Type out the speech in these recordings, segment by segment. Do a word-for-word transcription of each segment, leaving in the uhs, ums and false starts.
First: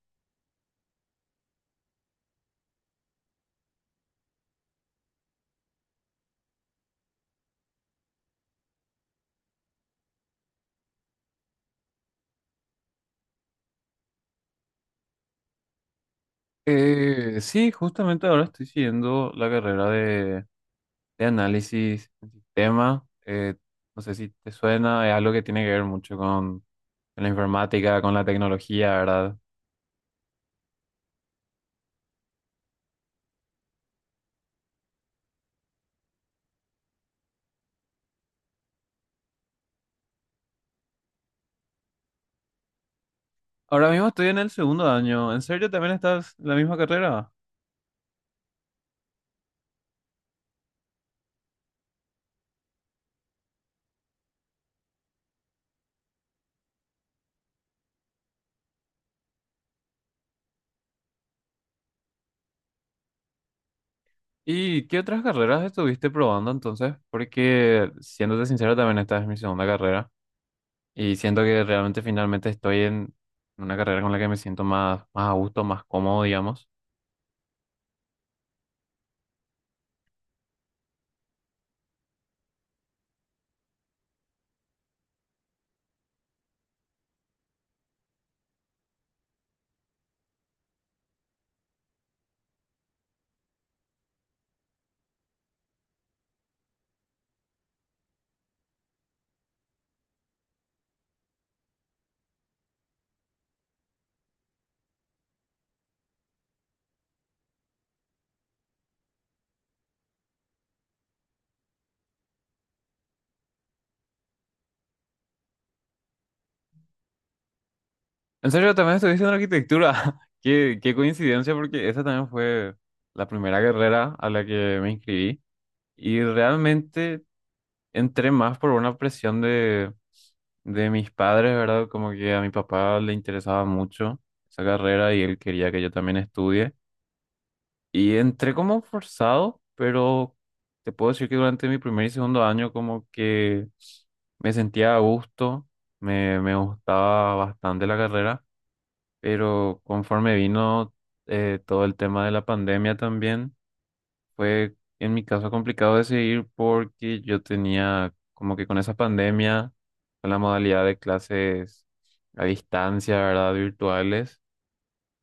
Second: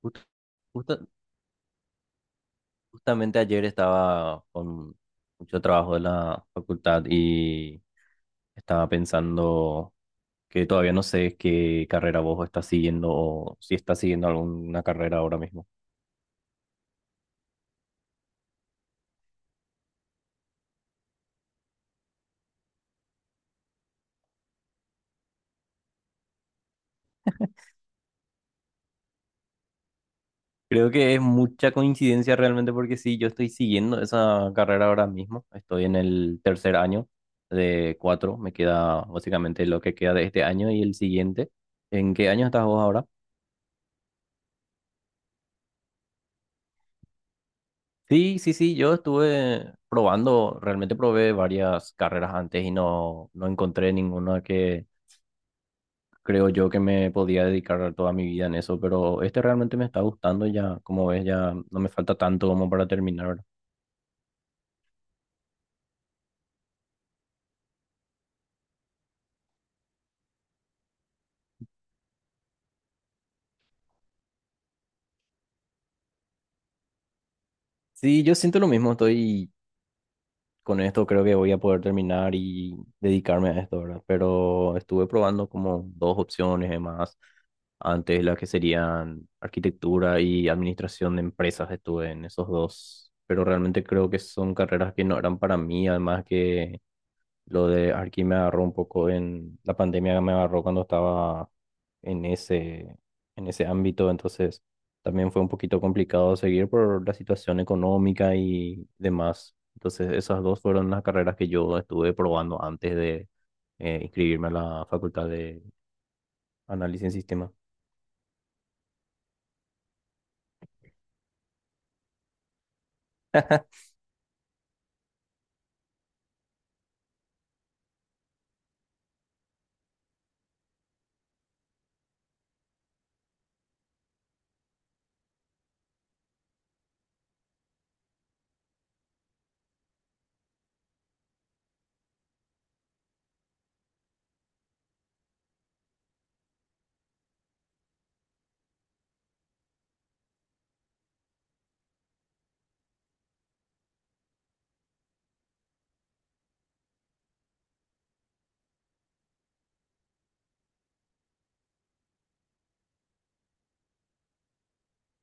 Justo- justa- Justamente ayer estaba con mucho trabajo de la facultad y estaba pensando que todavía no sé qué carrera vos estás siguiendo o si estás siguiendo alguna carrera ahora mismo. Eh, sí, justamente ahora estoy siguiendo la carrera de, de análisis en sistema. Eh, no sé si te suena, es algo que tiene que ver mucho con, con la informática, con la tecnología, ¿verdad? Creo que es mucha coincidencia realmente porque sí, yo estoy siguiendo esa carrera ahora mismo. Estoy en el tercer año de cuatro. Me queda básicamente lo que queda de este año y el siguiente. ¿En qué año estás vos ahora? Ahora mismo estoy en el segundo año. ¿En serio también estás en la misma carrera? Sí, sí, sí, yo estuve probando, realmente probé varias carreras antes y no, no encontré ninguna que creo yo que me podía dedicar toda mi vida en eso, pero este realmente me está gustando ya, como ves, ya no me falta tanto como para terminar. ¿Y qué otras carreras estuviste probando entonces? Porque, siéndote sincero, también esta es mi segunda carrera. Y siento que realmente finalmente estoy en una carrera con la que me siento más, más a gusto, más cómodo, digamos. Sí, yo siento lo mismo, estoy con esto creo que voy a poder terminar y dedicarme a esto, ¿verdad? Pero estuve probando como dos opciones de más. Antes las que serían arquitectura y administración de empresas, estuve en esos dos. Pero realmente creo que son carreras que no eran para mí, además que lo de Arki me agarró un poco en la pandemia, me agarró cuando estaba en ese, en ese ámbito, entonces también fue un poquito complicado seguir por la situación económica y demás. Entonces esas dos fueron las carreras que yo estuve probando antes de eh, inscribirme a la Facultad de Análisis en Sistemas. En serio, también estuviste en arquitectura. Qué, qué coincidencia, porque esa también fue la primera carrera a la que me inscribí. Y realmente entré más por una presión de, de mis padres, ¿verdad? Como que a mi papá le interesaba mucho esa carrera y él quería que yo también estudie. Y entré como forzado, pero te puedo decir que durante mi primer y segundo año como que me sentía a gusto, me, me gustaba bastante la carrera, pero conforme vino eh, todo el tema de la pandemia también, fue en mi caso complicado decidir porque yo tenía como que con esa pandemia, con la modalidad de clases a distancia, ¿verdad? Virtuales,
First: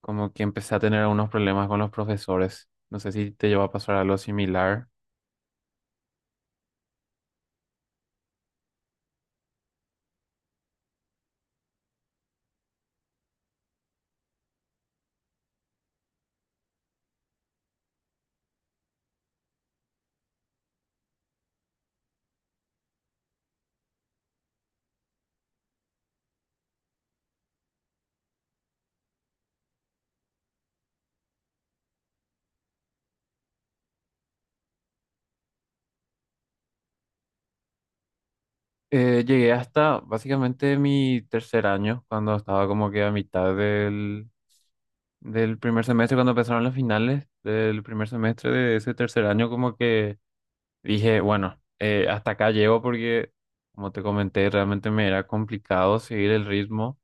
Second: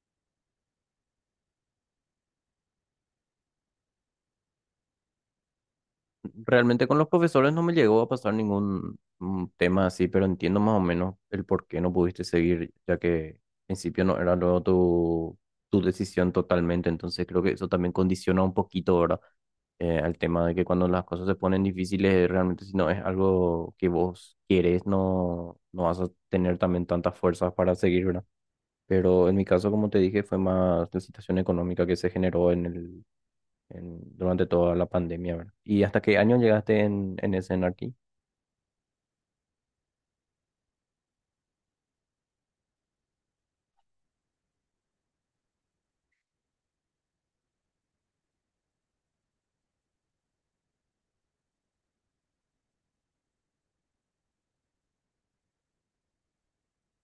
como que empecé a tener algunos problemas con los profesores. No sé si te lleva a pasar algo similar. Realmente con los profesores no me llegó a pasar ningún mm, tema así, pero entiendo más o menos el por qué no pudiste seguir, ya que en principio no era luego tu, tu decisión totalmente, entonces creo que eso también condiciona un poquito, ¿verdad? Eh, al tema de que cuando las cosas se ponen difíciles, realmente si no es algo que vos quieres, no, no vas a tener también tantas fuerzas para seguir, ¿verdad? Pero en mi caso, como te dije, fue más la situación económica que se generó en el, en- durante toda la pandemia, ¿verdad? ¿Y hasta qué año llegaste en, en ese aquí? Eh, llegué hasta básicamente mi tercer año, cuando estaba como que a mitad del primer semestre, cuando empezaron las finales del primer semestre de ese tercer año, como que dije, bueno, eh, hasta acá llego porque, como te comenté, realmente me era complicado seguir el ritmo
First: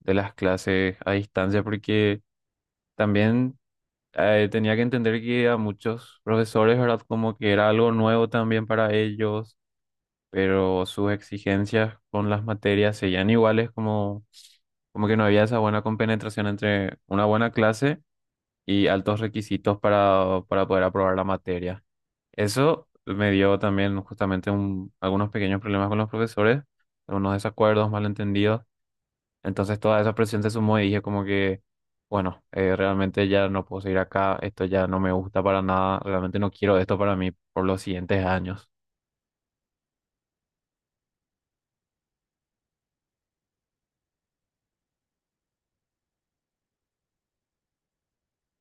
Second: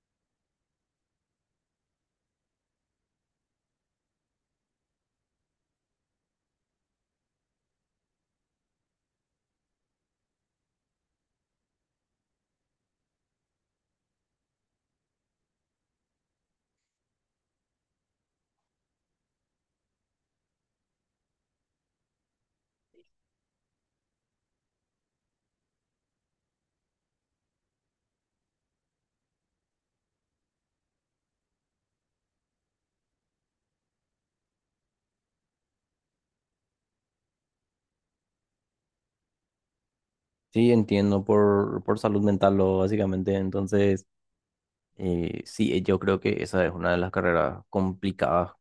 de las clases a distancia porque también eh, tenía que entender que a muchos profesores, ¿verdad? Como que era algo nuevo también para ellos, pero sus exigencias con las materias seguían iguales, como como que no había esa buena compenetración entre una buena clase y altos requisitos para, para poder aprobar la materia. Eso me dio también justamente un- algunos pequeños problemas con los profesores, algunos desacuerdos, malentendidos. Entonces toda esa presión se sumó y dije como que, bueno, eh, realmente ya no puedo seguir acá, esto ya no me gusta para nada, realmente no quiero esto para mí por los siguientes años. Sí, entiendo, por, por salud mental, lo, básicamente. Entonces, eh, sí, eh, yo creo que esa es una de las carreras complicadas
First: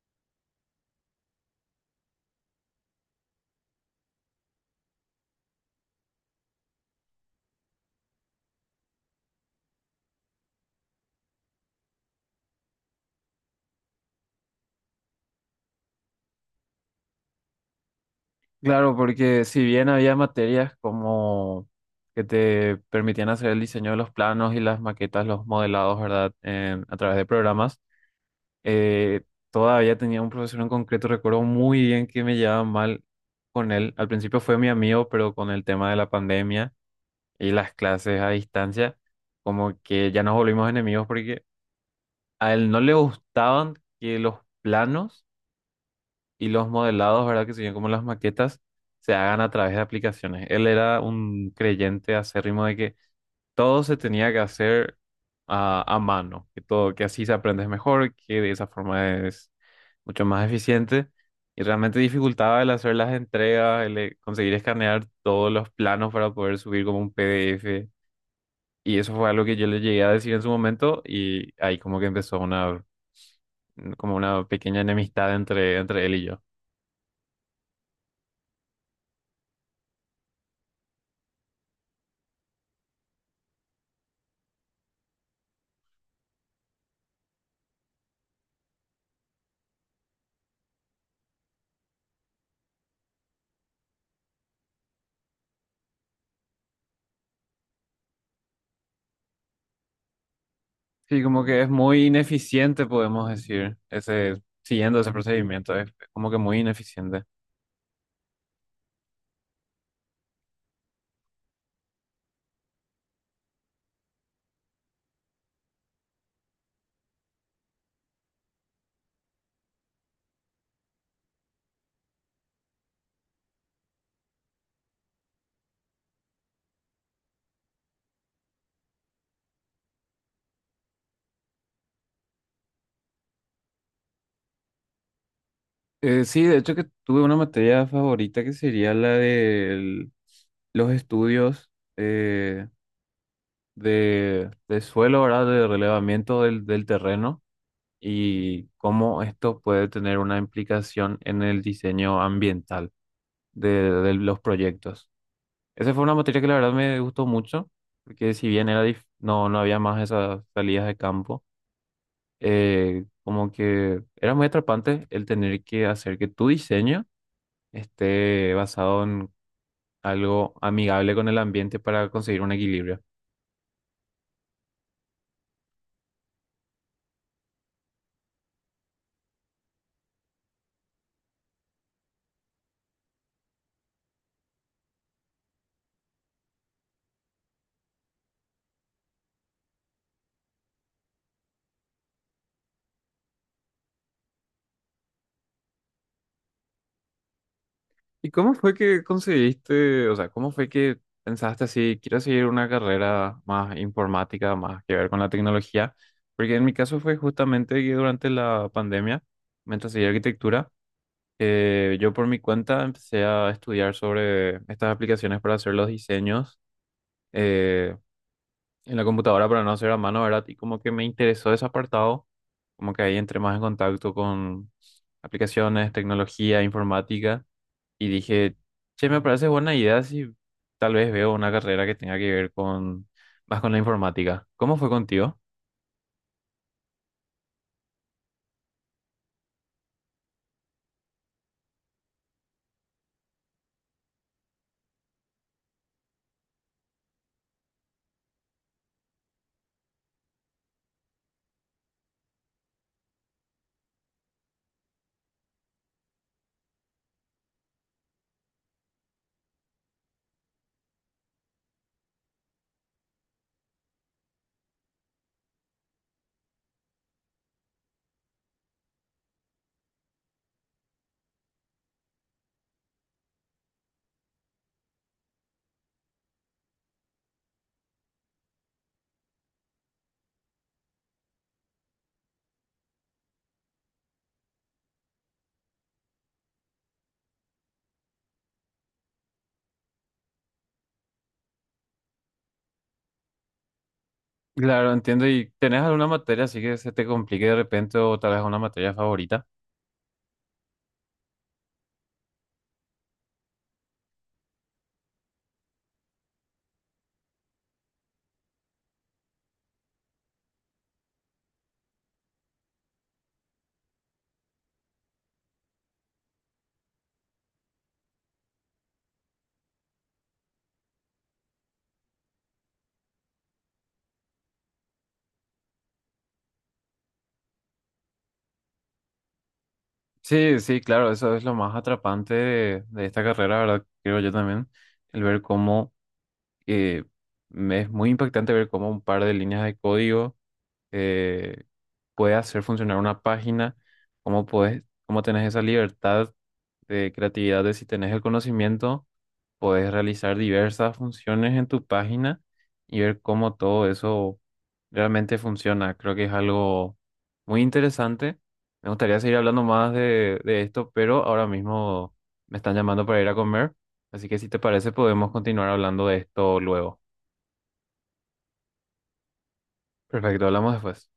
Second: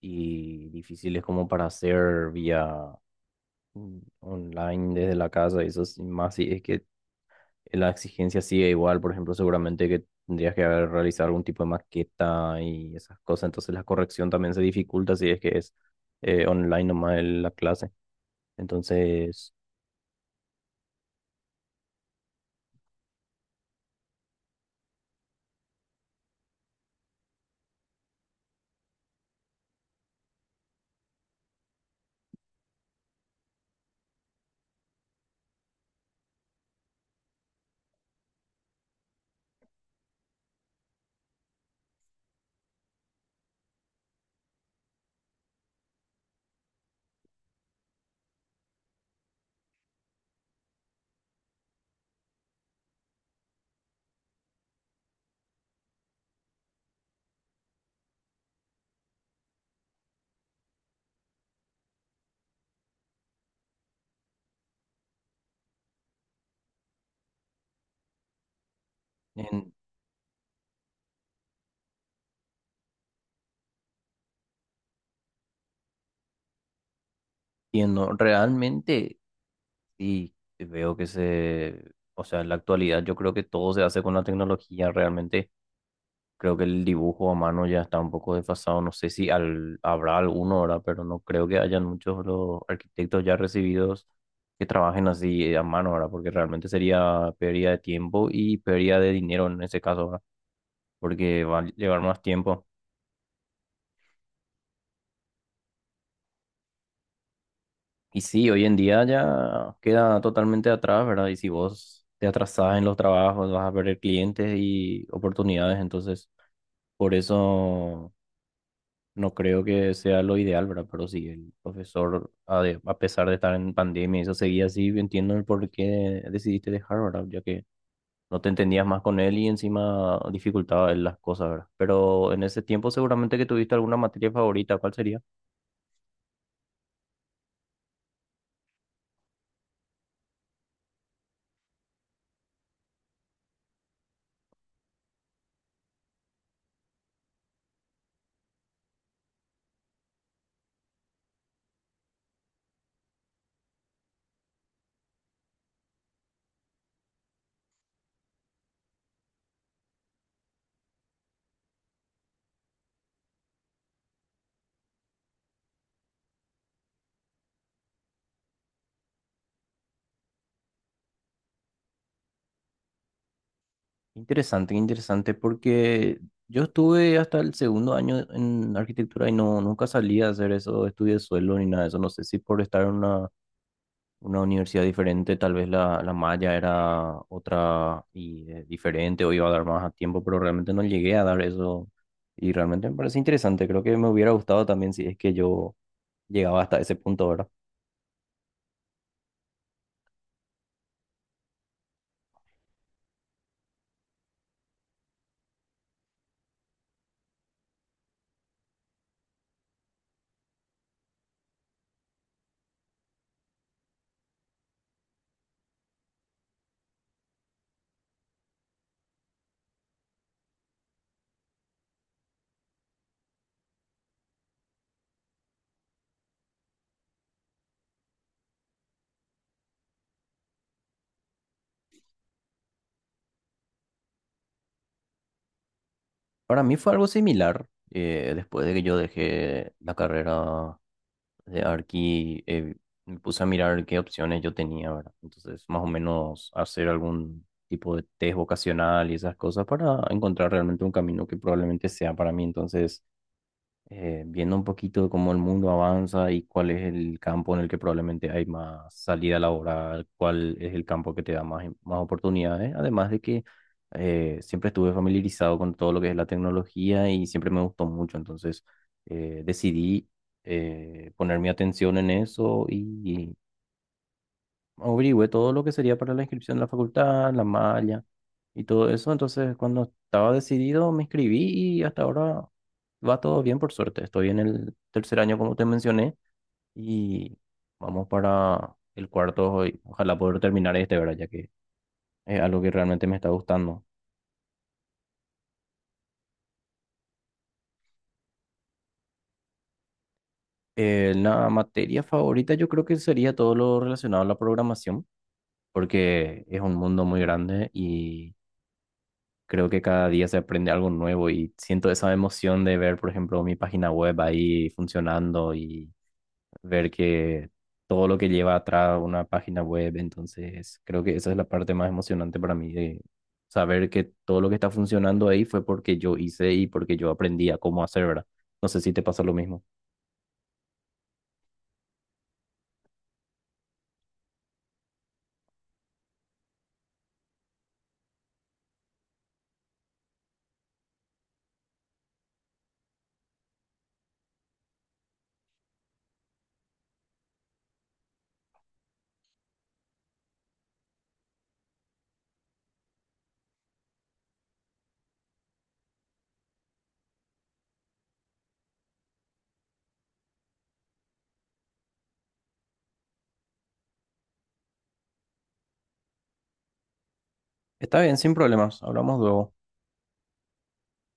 y difíciles como para hacer vía mm, online desde la casa. Y eso es más si es que la exigencia sigue igual. Por ejemplo, seguramente que tendrías que haber realizado algún tipo de maqueta y esas cosas. Entonces, la corrección también se dificulta si es que es eh, online nomás el- la clase. Claro, porque Entonces, si bien había materias como que te permitían hacer el diseño de los planos y las maquetas, los modelados, ¿verdad? En- a través de programas. eh, Todavía tenía un profesor en concreto, recuerdo muy bien que me llevaba mal con él. Al principio fue mi amigo, pero con el tema de la pandemia y las clases a distancia, como que ya nos volvimos enemigos porque a él no le gustaban que los planos y los modelados, ¿verdad? Que se serían como las maquetas, se hagan a través de aplicaciones. Él era un creyente acérrimo de que todo se tenía que hacer a, a mano, que todo, que así se aprende mejor, que de esa forma es mucho más eficiente. Y realmente dificultaba el hacer las entregas, el eh, conseguir escanear todos los planos para poder subir como un P D F. Y eso fue algo que yo le llegué a decir en su momento y ahí como que empezó una, mm, como una pequeña enemistad entre, entre él y yo. entiendo, realmente sí veo que se, o sea, en la actualidad yo creo que todo se hace con la tecnología, realmente creo que el dibujo a mano ya está un poco desfasado, no sé si al- habrá alguno ahora, pero no creo que hayan muchos los arquitectos ya recibidos que trabajen así eh, a mano ahora, porque realmente sería pérdida de tiempo y pérdida de dinero en ese caso ahora, Sí, como porque va que a es llevar muy más tiempo. ineficiente, podemos decir, ese, siguiendo ese procedimiento, es como que muy ineficiente. Y sí, hoy en día ya queda totalmente atrás, ¿verdad? Y si vos te atrasás en los trabajos, vas a perder clientes y oportunidades. Entonces, por eso no creo que sea lo ideal, ¿verdad? Pero sí, el profesor, a, de- a pesar de estar en pandemia, y eso seguía así. Entiendo el por qué decidiste dejar, ¿verdad? Ya que no te entendías más con él y encima dificultaba él las cosas, ¿verdad? Pero en ese tiempo seguramente que tuviste alguna materia favorita, ¿cuál sería? Eh, sí, de hecho que tuve una materia favorita que sería la de los estudios eh, de, de suelo, ¿verdad? De relevamiento del, del terreno y cómo esto puede tener una implicación en el diseño ambiental de, de los proyectos. Esa fue una materia que la verdad me gustó mucho, porque si bien era dif- no, no había más esas salidas de campo, eh, como que era muy atrapante el tener que hacer que tu diseño esté basado en algo amigable con el ambiente para conseguir un equilibrio. Interesante, interesante, porque yo estuve hasta el segundo año en arquitectura y no, nunca salí a hacer eso, estudios de suelo ni nada de eso. No sé si por estar en una, una universidad diferente, tal vez la, la malla era otra y eh, diferente o iba a dar más a tiempo, pero realmente no llegué a dar eso. Y realmente me parece interesante, creo que me hubiera gustado también si es que yo llegaba hasta ese punto ahora. ¿Y cómo fue que conseguiste, o sea, cómo fue que pensaste así, quiero seguir una carrera más informática, más que ver con la tecnología? Porque en mi caso fue justamente que durante la pandemia, mientras seguía arquitectura, eh, yo por mi cuenta empecé a estudiar sobre estas aplicaciones para hacer los diseños. Eh, en la computadora para no hacer a mano, ¿verdad? Y como que me interesó ese apartado, como que ahí entré más en contacto con aplicaciones, tecnología, informática, y dije, che, me parece buena idea si tal vez veo una carrera que tenga que ver con más con la informática. ¿Cómo fue contigo? Para mí fue algo similar, eh, después de que yo dejé la carrera de Arki, eh, me puse a mirar qué opciones yo tenía, ¿verdad? Entonces, más o menos hacer algún tipo de test vocacional y esas cosas para encontrar realmente un camino que probablemente sea para mí. Entonces, eh, viendo un poquito cómo el mundo avanza y cuál es el campo en el que probablemente hay más salida laboral, cuál es el campo que te da más, más oportunidades, además de que eh, siempre estuve familiarizado con todo lo que es la tecnología y siempre me gustó mucho, entonces eh, decidí eh, poner mi atención en eso y averigüé todo lo que sería para la inscripción de la facultad, la malla y todo eso. Entonces, cuando estaba decidido, me inscribí y hasta ahora va todo bien, por suerte. Estoy en el tercer año, como te mencioné, y vamos para el cuarto. Y ojalá poder terminar este, ¿verdad? Ya que es algo que realmente me está gustando. Claro, entiendo. ¿Y tenés alguna materia así que se te complique de repente o tal vez una materia favorita? Eh, la materia favorita yo creo que sería todo lo relacionado a la programación, porque es un mundo muy grande y creo que cada día se aprende algo nuevo y siento esa emoción de ver, por ejemplo, mi página web ahí funcionando y ver que todo lo que lleva atrás una página web, entonces creo que esa es la parte más emocionante para mí de saber que todo lo que está funcionando ahí fue porque yo hice y porque yo aprendí a cómo hacer, ¿verdad? No sé si te pasa lo mismo. Sí, sí, claro, eso es lo más atrapante de, de esta carrera, ¿verdad? Creo yo también, el ver cómo eh, me- es muy impactante ver cómo un par de líneas de código eh, puede hacer funcionar una página, cómo puedes, cómo tenés esa libertad de creatividad de si tenés el conocimiento, puedes realizar diversas funciones en tu página y ver cómo todo eso realmente funciona. Creo que es algo muy interesante. Me gustaría seguir hablando más de, de esto, pero ahora mismo me están llamando para ir a comer, así que si te parece podemos continuar hablando de esto luego. Está bien, sin problemas, hablamos luego. Perfecto, hablamos después.